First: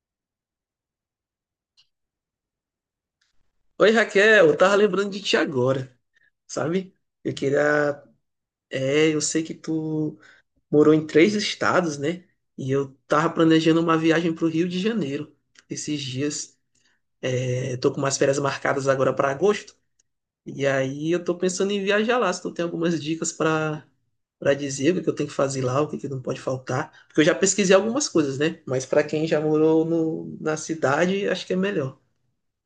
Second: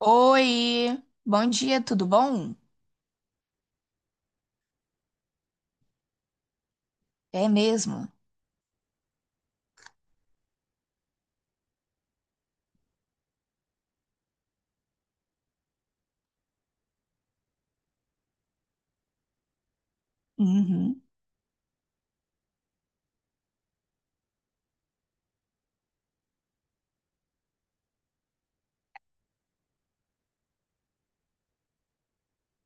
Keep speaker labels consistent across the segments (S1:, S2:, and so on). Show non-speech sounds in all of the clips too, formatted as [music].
S1: Oi, bom dia, tudo bom?
S2: Oi, Raquel, eu tava lembrando de ti agora, sabe? Eu
S1: É
S2: queria.
S1: mesmo?
S2: É, eu sei que tu morou em três estados, né? E eu tava planejando uma viagem pro Rio de Janeiro esses dias. É, tô com umas férias marcadas agora para agosto. E
S1: Uhum.
S2: aí eu tô pensando em viajar lá, se tu tem algumas dicas para dizer o que é que eu tenho que fazer lá, o que é que não pode faltar. Porque eu já pesquisei algumas coisas, né? Mas para quem já morou no, na cidade, acho que é melhor.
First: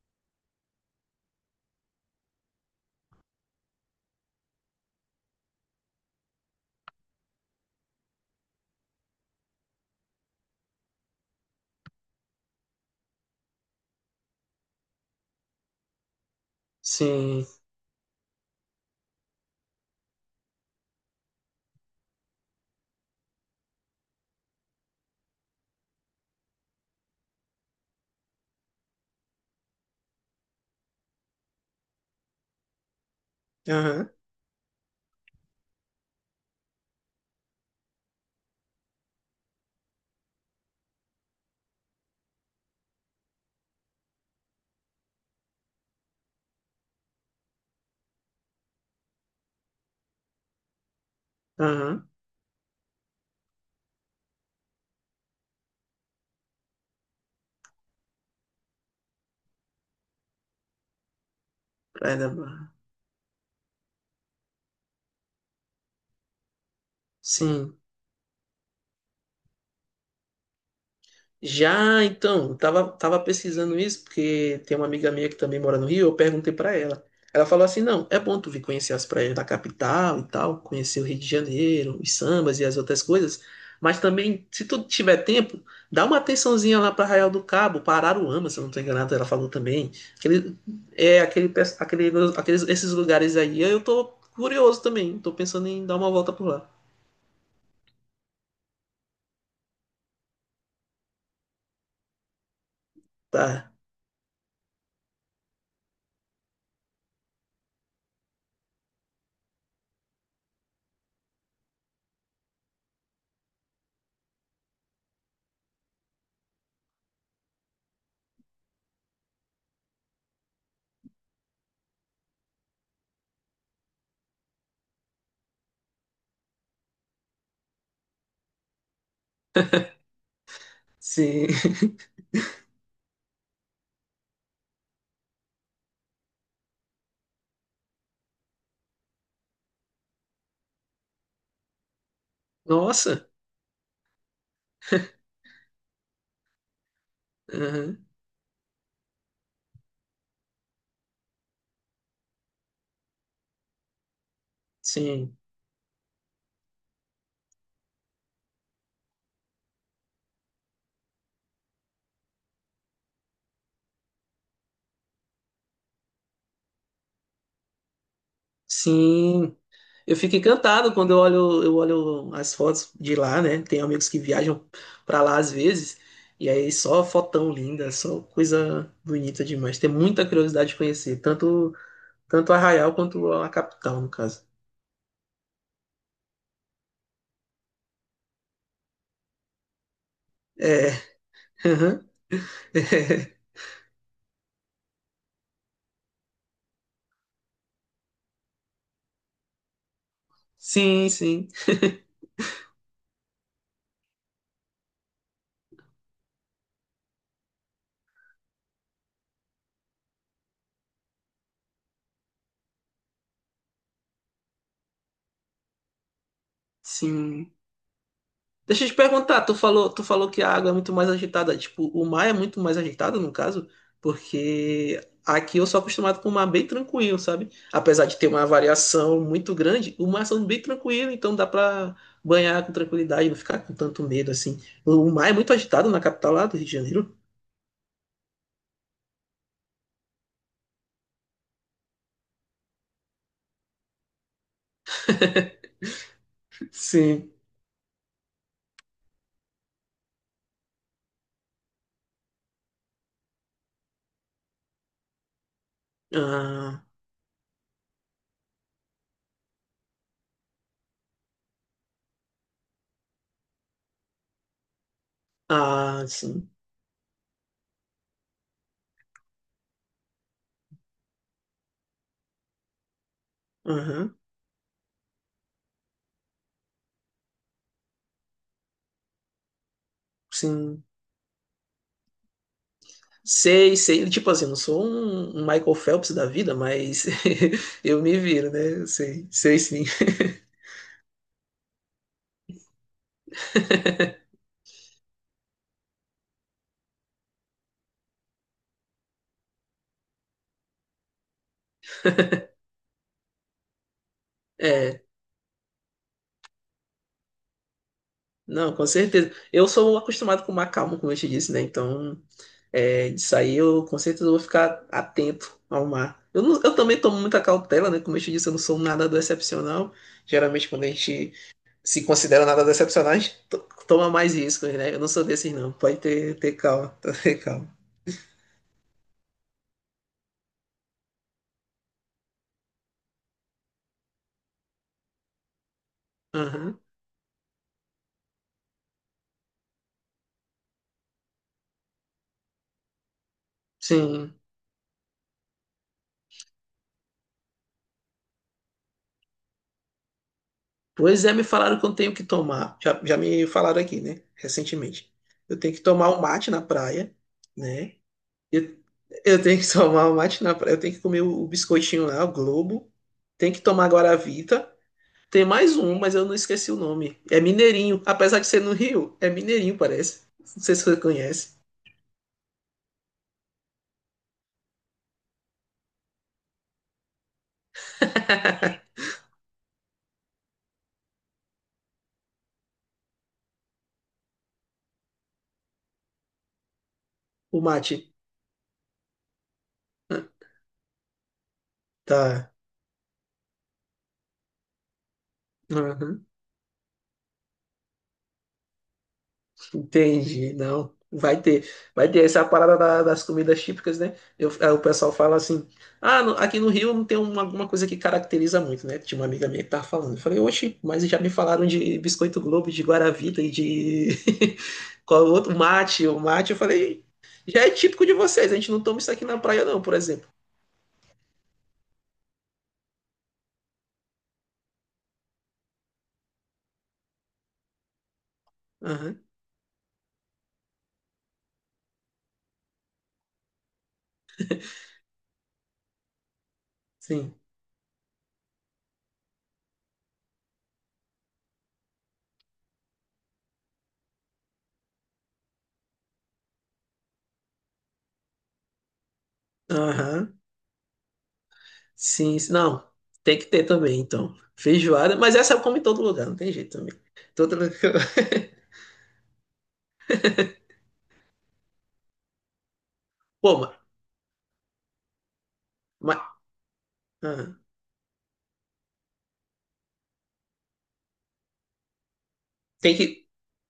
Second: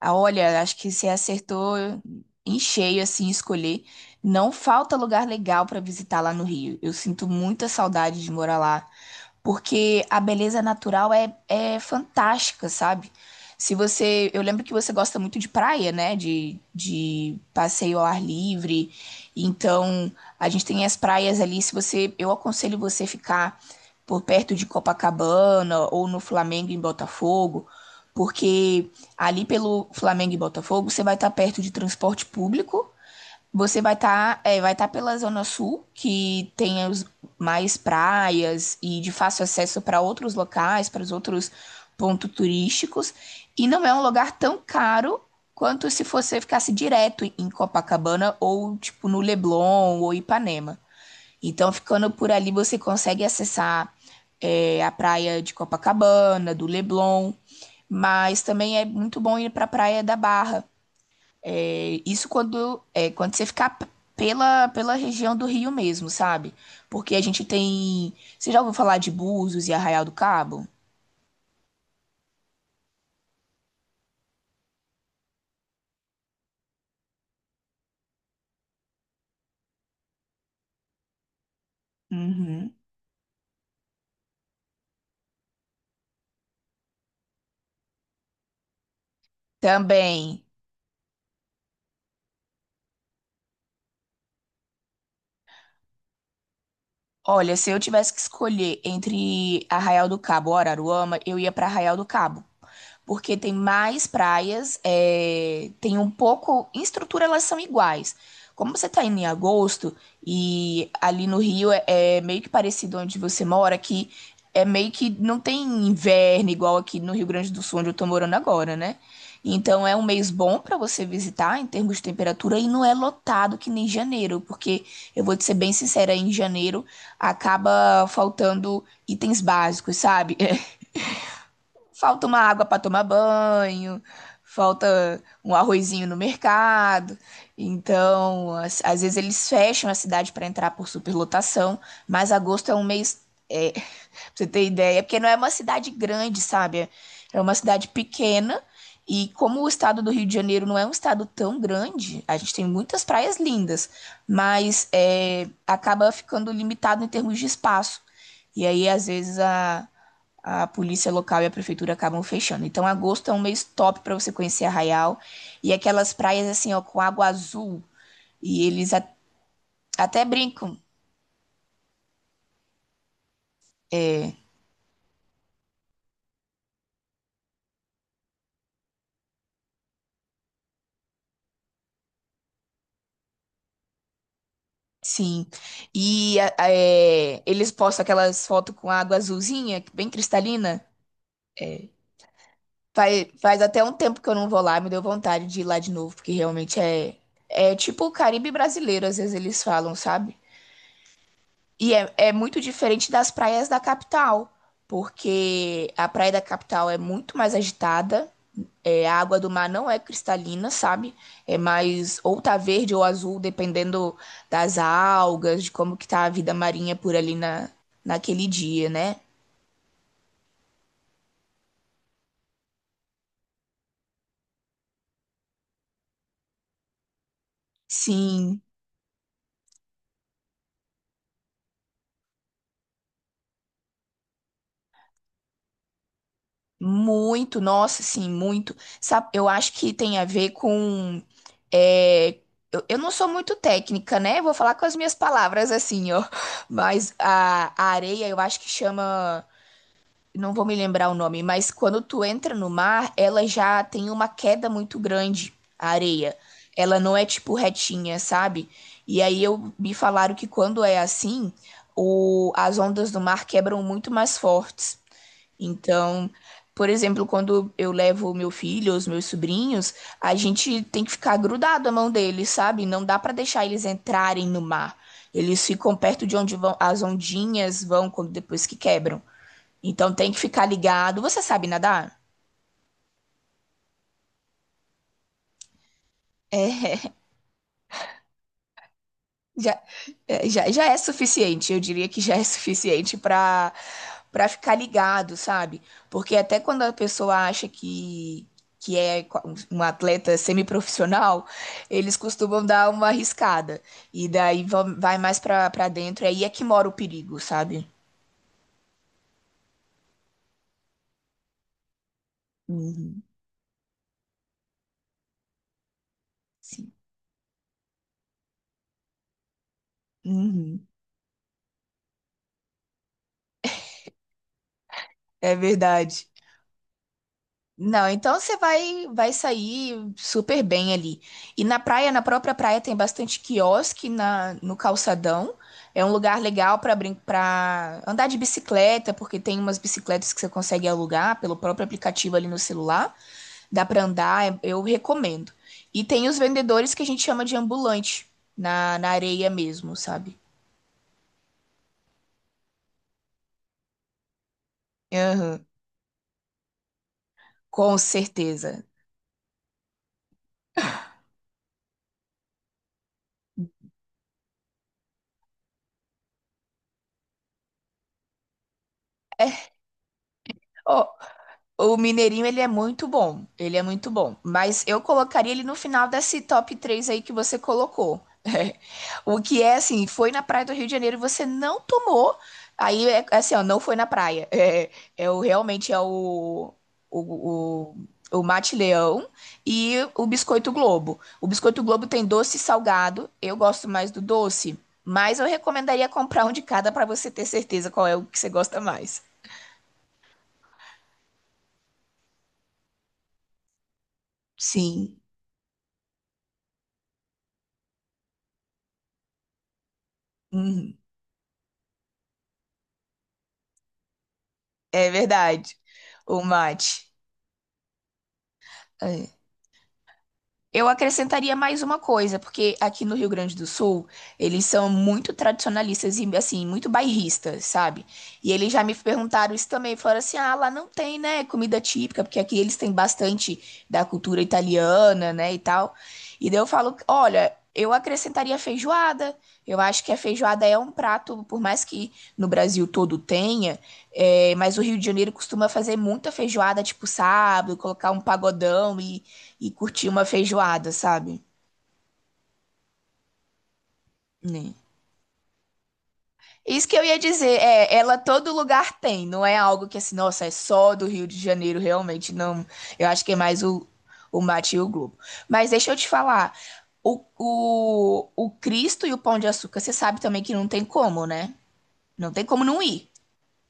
S1: Ah, olha, acho que você acertou em cheio, assim, escolher. Não falta lugar legal para visitar lá no Rio. Eu sinto muita saudade de morar lá, porque a beleza natural é fantástica, sabe? Se você, eu lembro que você gosta muito de praia, né? De
S2: Sim.
S1: passeio ao ar livre. Então, a gente tem as praias ali. Se você, eu aconselho você ficar por perto de Copacabana ou no Flamengo em Botafogo, porque ali pelo Flamengo e Botafogo, você vai estar perto de transporte público, você vai
S2: Aham.
S1: estar vai estar pela Zona Sul, que tem os mais praias e de fácil acesso para outros locais, para os outros pontos turísticos, e não é um lugar tão caro quanto se você ficasse direto em Copacabana ou tipo no Leblon ou Ipanema. Então,
S2: Aham.
S1: ficando por ali, você consegue acessar a praia de Copacabana, do Leblon, mas também é muito bom ir para a praia da Barra.
S2: Praia da
S1: Isso
S2: Mar.
S1: quando, quando você ficar pela região do Rio mesmo, sabe? Porque a gente
S2: Sim.
S1: tem. Você já ouviu falar de Búzios e Arraial do Cabo?
S2: Já então, eu tava pesquisando isso, porque tem uma amiga minha que também mora no Rio, eu perguntei pra ela. Ela falou assim: não, é bom tu vir conhecer as praias da capital e tal, conhecer o Rio de Janeiro, os sambas e
S1: Uhum.
S2: as outras coisas, mas também, se tu tiver tempo, dá uma atençãozinha lá pra Arraial do Cabo, pra Araruama, se eu não tô enganado, ela falou também.
S1: Também.
S2: Aquele, é, aquele, esses lugares aí, eu tô curioso também, tô pensando em dar uma volta por lá.
S1: Olha, se eu tivesse que escolher entre Arraial do Cabo ou Araruama, eu ia para Arraial do Cabo, porque tem
S2: Tá,
S1: mais praias, tem um pouco. Em estrutura elas são iguais. Como você está indo em agosto e ali no Rio é meio que parecido onde você mora, que é meio que não tem inverno igual aqui no Rio Grande do Sul, onde eu estou morando agora, né? Então é um mês bom para você visitar em termos de temperatura e não é lotado que nem janeiro, porque eu vou te ser bem sincera, em janeiro acaba faltando itens básicos, sabe? [laughs]
S2: sim. [laughs]
S1: Falta uma água para tomar banho, falta um arrozinho no mercado. Então, às vezes eles fecham a cidade para entrar por superlotação, mas agosto é um mês
S2: Nossa,
S1: é, Pra você ter ideia, porque não é uma cidade grande, sabe? É uma cidade
S2: aham,
S1: pequena. E como o estado do Rio de Janeiro não é um estado tão grande, a gente tem muitas praias lindas, mas
S2: sim.
S1: acaba ficando limitado em termos de espaço. E aí, às vezes, a polícia local e a prefeitura acabam fechando. Então, agosto é um mês top para você conhecer Arraial. E aquelas praias, assim, ó, com água azul. E eles
S2: Sim, eu
S1: até
S2: fico
S1: brincam.
S2: encantado quando eu olho as fotos de lá, né? Tem amigos que
S1: é,
S2: viajam pra lá às vezes, e aí só fotão linda, só coisa bonita demais. Tem muita curiosidade de conhecer, tanto Arraial quanto a capital, no caso.
S1: Sim. E eles postam aquelas fotos com água azulzinha, bem cristalina.
S2: É. [laughs]
S1: É,
S2: aham.
S1: faz até um tempo que eu não vou lá, me deu vontade de ir lá de novo, porque realmente é tipo o Caribe brasileiro, às vezes eles falam, sabe?
S2: Sim, sim,
S1: E é muito diferente das praias da capital, porque a praia da capital é muito mais agitada. É, a água do mar não é cristalina, sabe? É mais ou tá verde ou azul, dependendo das algas, de como que tá a vida marinha por ali
S2: sim.
S1: na, naquele
S2: Deixa
S1: dia,
S2: eu te
S1: né?
S2: perguntar, tu falou que a água é muito mais agitada. Tipo, o mar é muito mais agitado, no caso, porque aqui eu sou acostumado com o mar bem tranquilo, sabe? Apesar de ter uma
S1: Sim,
S2: variação muito grande, o mar é bem tranquilo, então dá pra banhar com tranquilidade, não ficar com tanto medo assim. O mar é muito agitado na capital lá do Rio de Janeiro.
S1: muito, nossa, sim, muito. Sabe, eu acho que tem a ver com. é, eu não sou muito técnica, né? Vou falar com as minhas palavras assim, ó. [laughs] Mas
S2: Sim.
S1: a areia, eu acho que chama. Não vou me lembrar o nome, mas quando tu entra no mar, ela já tem uma queda muito grande, a areia.
S2: Ah,
S1: Ela não é tipo retinha, sabe? E aí eu me falaram que quando é assim, as ondas do mar quebram muito mais fortes.
S2: ah,
S1: Então,
S2: sim.
S1: por exemplo, quando eu levo o meu filho, os meus sobrinhos, a gente tem que ficar grudado à mão deles, sabe? Não dá para deixar eles
S2: Aham,
S1: entrarem no mar. Eles ficam perto de onde vão as ondinhas vão quando depois que quebram. Então tem que ficar
S2: sim.
S1: ligado. Você sabe nadar?
S2: Sei, sei. Tipo assim, não sou um Michael Phelps da vida, mas
S1: É,
S2: [laughs] eu me viro, né? Sei,
S1: [laughs]
S2: sei
S1: já,
S2: sim.
S1: já é suficiente. Eu diria que já é suficiente para ficar ligado, sabe? Porque até quando a pessoa acha que é um atleta semiprofissional, eles costumam dar uma arriscada. E daí
S2: É,
S1: vai mais para dentro. Aí é que mora o perigo, sabe?
S2: não, com certeza. Eu sou acostumado com o mar calmo, como eu te disse, né? Então, é,
S1: Uhum,
S2: disso aí eu com certeza vou ficar atento ao mar. Eu, não- eu
S1: sim.
S2: também tomo muita cautela, né? Como eu te disse, eu não sou um nadador excepcional. Geralmente, quando
S1: Uhum,
S2: a gente se considera um nadador excepcional, a gente to- toma mais riscos, né? Eu não sou desses,
S1: é
S2: não. Pode
S1: verdade.
S2: ter calma, [laughs] ter calma.
S1: Não, então você vai sair super bem ali. E na praia, na própria praia tem bastante quiosque no calçadão. É um lugar legal
S2: Aham,
S1: para andar de bicicleta, porque tem umas bicicletas que você consegue alugar pelo próprio aplicativo ali no celular. Dá para
S2: sim.
S1: andar, eu recomendo. E tem os vendedores que a gente chama de ambulante na areia mesmo, sabe?
S2: Pois é, me falaram que eu tenho que tomar. Já me falaram aqui, né? Recentemente. Eu
S1: Aham,
S2: tenho que tomar um mate na praia, né?
S1: com
S2: Eu,
S1: certeza.
S2: eu tenho que [laughs] tomar o mate na praia, eu tenho que comer o, biscoitinho lá, o Globo. Tem que tomar Guaravita. Tem mais um, mas eu não esqueci o nome. É Mineirinho. Apesar de ser no Rio, é
S1: É,
S2: Mineirinho, parece. Não sei se você
S1: Ó,
S2: conhece.
S1: o Mineirinho, ele é muito bom. Ele é muito bom. Mas eu colocaria ele no final desse top 3 aí que você colocou. [laughs]
S2: [laughs]
S1: O que é assim, foi na praia do Rio de Janeiro e você não tomou. Aí é assim, ó, não foi na praia. [laughs] Realmente é
S2: O
S1: o,
S2: mate.
S1: o Mate Leão e o
S2: Ah,
S1: Biscoito Globo. O Biscoito Globo tem
S2: tá.
S1: doce e salgado. Eu gosto mais do doce, mas eu recomendaria comprar um de cada para você ter certeza qual é o que você gosta mais.
S2: Entendi, não. Vai ter essa parada das comidas típicas, né? Eu, aí o pessoal
S1: Sim.
S2: fala assim: ah, aqui no Rio não tem uma, alguma coisa que caracteriza muito, né? Tinha uma amiga minha que tava falando. Eu falei, oxe,
S1: Uhum.
S2: mas já me falaram de biscoito Globo, de Guaravita e de. [laughs]
S1: É
S2: Qual o outro?
S1: verdade.
S2: Mate, o
S1: O
S2: mate. Eu falei,
S1: mate.
S2: já é típico de vocês, a gente não toma isso aqui na
S1: É.
S2: praia, não, por exemplo.
S1: Eu acrescentaria mais uma coisa, porque aqui no Rio Grande do Sul, eles são muito tradicionalistas e, assim, muito bairristas, sabe? E eles já me
S2: Aham,
S1: perguntaram isso também, falaram assim, ah, lá não tem, né, comida típica, porque aqui eles têm bastante da cultura italiana, né, e tal. E daí eu falo,
S2: sim.
S1: olha, eu acrescentaria feijoada, eu acho que a feijoada é um prato, por mais que no Brasil todo tenha, mas o Rio de Janeiro costuma fazer muita feijoada, tipo sábado, colocar um pagodão e curtir uma
S2: Aham,
S1: feijoada, sabe?
S2: sim, sim. Não, tem que ter também, então.
S1: Né?
S2: Feijoada, mas essa eu como em todo lugar, não tem jeito
S1: Isso
S2: também.
S1: que eu ia
S2: Todo...
S1: dizer, ela
S2: [laughs]
S1: todo lugar tem, não é algo que assim, nossa, é só do Rio de Janeiro, realmente, não. Eu acho que é
S2: Pô,
S1: mais
S2: ma-
S1: o mate e o globo. Mas deixa eu te falar, o,
S2: ah,
S1: o, o Cristo e o Pão de Açúcar, você sabe também que não tem como, né? Não tem como não
S2: tem
S1: ir.
S2: que.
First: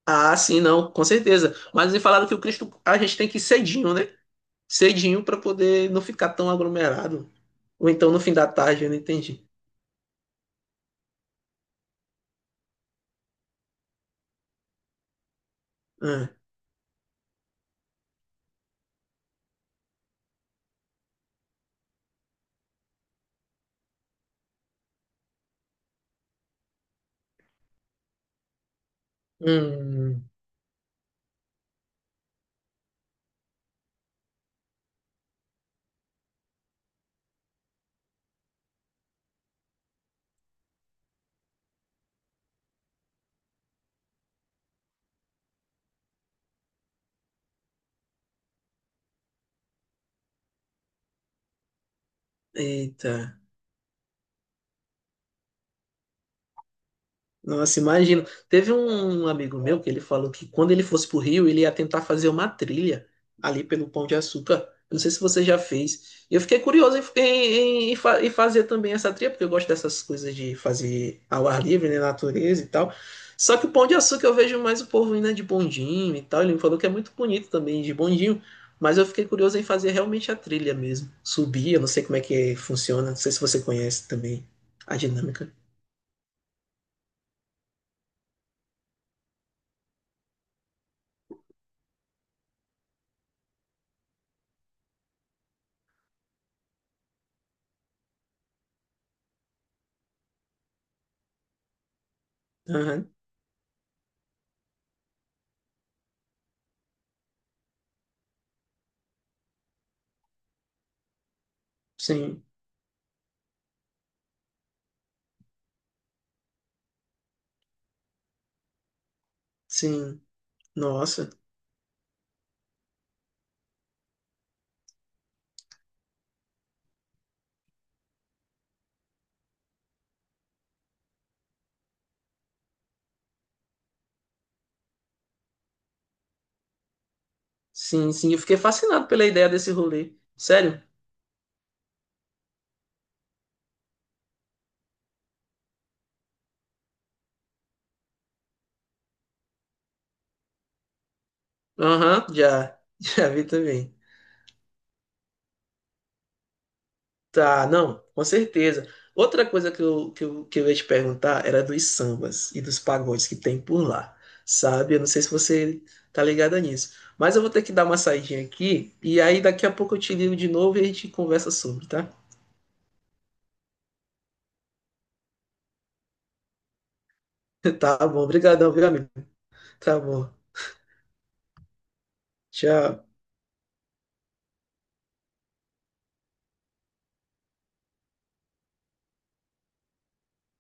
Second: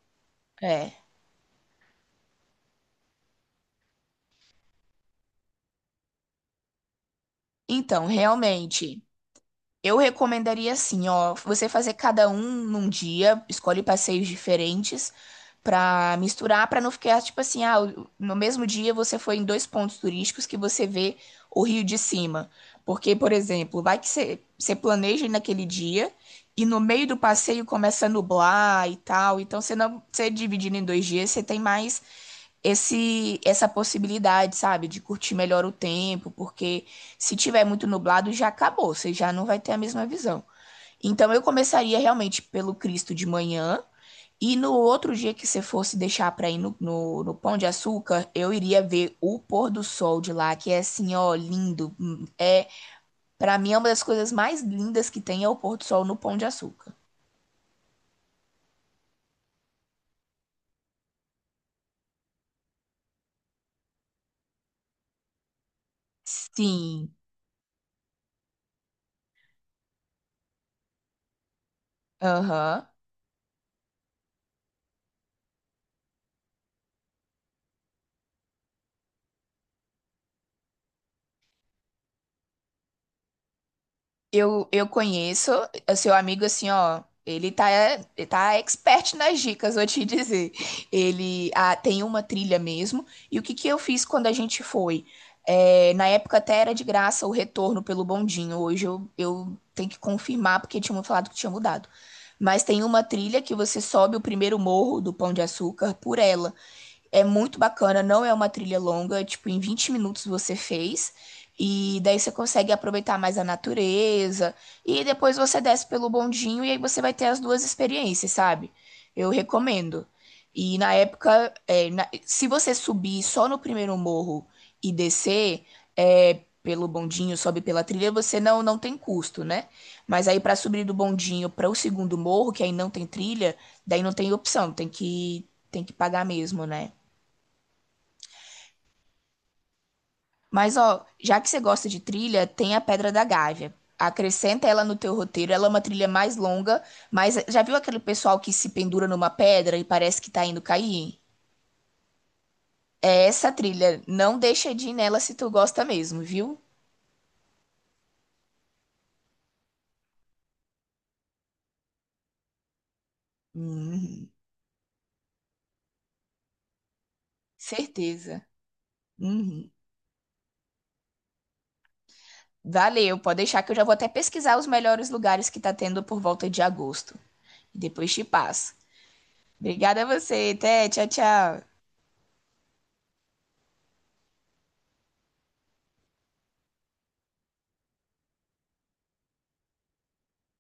S2: Ah, sim, não,
S1: É.
S2: com certeza. Mas me falaram que o Cristo, a gente tem que ir cedinho, né? Cedinho para poder não ficar tão aglomerado. Ou
S1: Então,
S2: então no fim da tarde, eu não
S1: realmente,
S2: entendi.
S1: eu recomendaria assim, ó, você fazer cada um num dia, escolhe passeios diferentes pra
S2: Ah,
S1: misturar, pra não ficar tipo assim, ah, no mesmo dia você foi em dois pontos turísticos que você vê o Rio de cima. Porque, por exemplo, vai que você planeja ir naquele dia e no meio do passeio começa a nublar e tal, então você não,
S2: hum,
S1: você dividindo em 2 dias, você tem mais esse essa possibilidade, sabe, de curtir melhor o tempo, porque se tiver muito nublado já acabou, você já não vai ter a mesma visão. Então eu começaria realmente pelo Cristo de manhã e no outro dia que você fosse deixar para ir no Pão de Açúcar, eu iria ver o pôr do sol de lá, que é assim, ó, lindo. É,
S2: eita.
S1: para mim é uma das coisas mais lindas que tem é o pôr do sol no Pão de Açúcar.
S2: Nossa, imagino. Teve um amigo meu que ele falou que quando ele fosse pro Rio, ele ia tentar fazer uma trilha ali pelo Pão de Açúcar. Eu não sei se você já fez. Eu fiquei curioso
S1: Sim.
S2: em fazer também essa trilha, porque eu gosto dessas coisas de fazer ao ar livre, né, natureza e
S1: Aham.
S2: tal. Só que o Pão de Açúcar eu vejo mais o povo indo né, de bondinho e tal. Ele me falou que é muito bonito também de bondinho, mas eu fiquei curioso em fazer realmente a trilha mesmo. Subir, eu não sei como é que funciona, não sei se você conhece também
S1: Eu
S2: a dinâmica.
S1: conheço o seu amigo assim, ó. Ele tá expert nas dicas, vou te dizer. Ele tem uma trilha mesmo. E o que que eu fiz quando a gente foi? É, na época até era de graça o retorno pelo bondinho. Hoje eu tenho que confirmar porque tinha me falado que tinha mudado. Mas tem uma
S2: Aham,
S1: trilha que você sobe o primeiro morro do Pão de Açúcar por ela. É muito bacana, não é uma trilha longa, tipo, em 20 minutos você fez. E daí você
S2: sim.
S1: consegue aproveitar mais a natureza. E depois você desce pelo bondinho e aí você vai ter as duas experiências, sabe? Eu recomendo.
S2: Sim,
S1: E na
S2: nossa.
S1: época, se você subir só no primeiro morro e descer pelo bondinho, sobe pela trilha, você não, tem custo, né? Mas aí pra subir do bondinho para o segundo morro, que aí não tem trilha, daí não tem opção, tem que pagar mesmo, né?
S2: Sim, sim, eu fiquei fascinado pela ideia desse rolê.
S1: Mas
S2: Sério?
S1: ó, já que você gosta de trilha, tem a Pedra da Gávea. Acrescenta ela no teu roteiro. Ela é uma trilha mais longa, mas já viu aquele pessoal que se pendura numa pedra e parece que tá indo cair?
S2: Aham, já, [laughs]
S1: É
S2: já vi
S1: essa
S2: também.
S1: trilha. Não deixa de ir nela se tu gosta mesmo, viu?
S2: Tá, não, com certeza. Outra coisa que eu ia te perguntar era dos sambas e dos pagodes que tem por lá,
S1: Uhum,
S2: sabe? Eu não sei se você tá ligada nisso, mas eu vou ter que dar uma saidinha
S1: certeza.
S2: aqui e aí daqui
S1: Uhum.
S2: a pouco eu te ligo de novo e a gente conversa sobre, tá?
S1: Valeu, pode deixar que eu já vou até pesquisar os melhores lugares que tá tendo por volta de agosto.
S2: [laughs] Tá
S1: Depois
S2: bom,
S1: te
S2: obrigadão,
S1: passo.
S2: viu, amigo? Tá
S1: Obrigada a
S2: bom,
S1: você, até, tchau, tchau.
S2: tchau.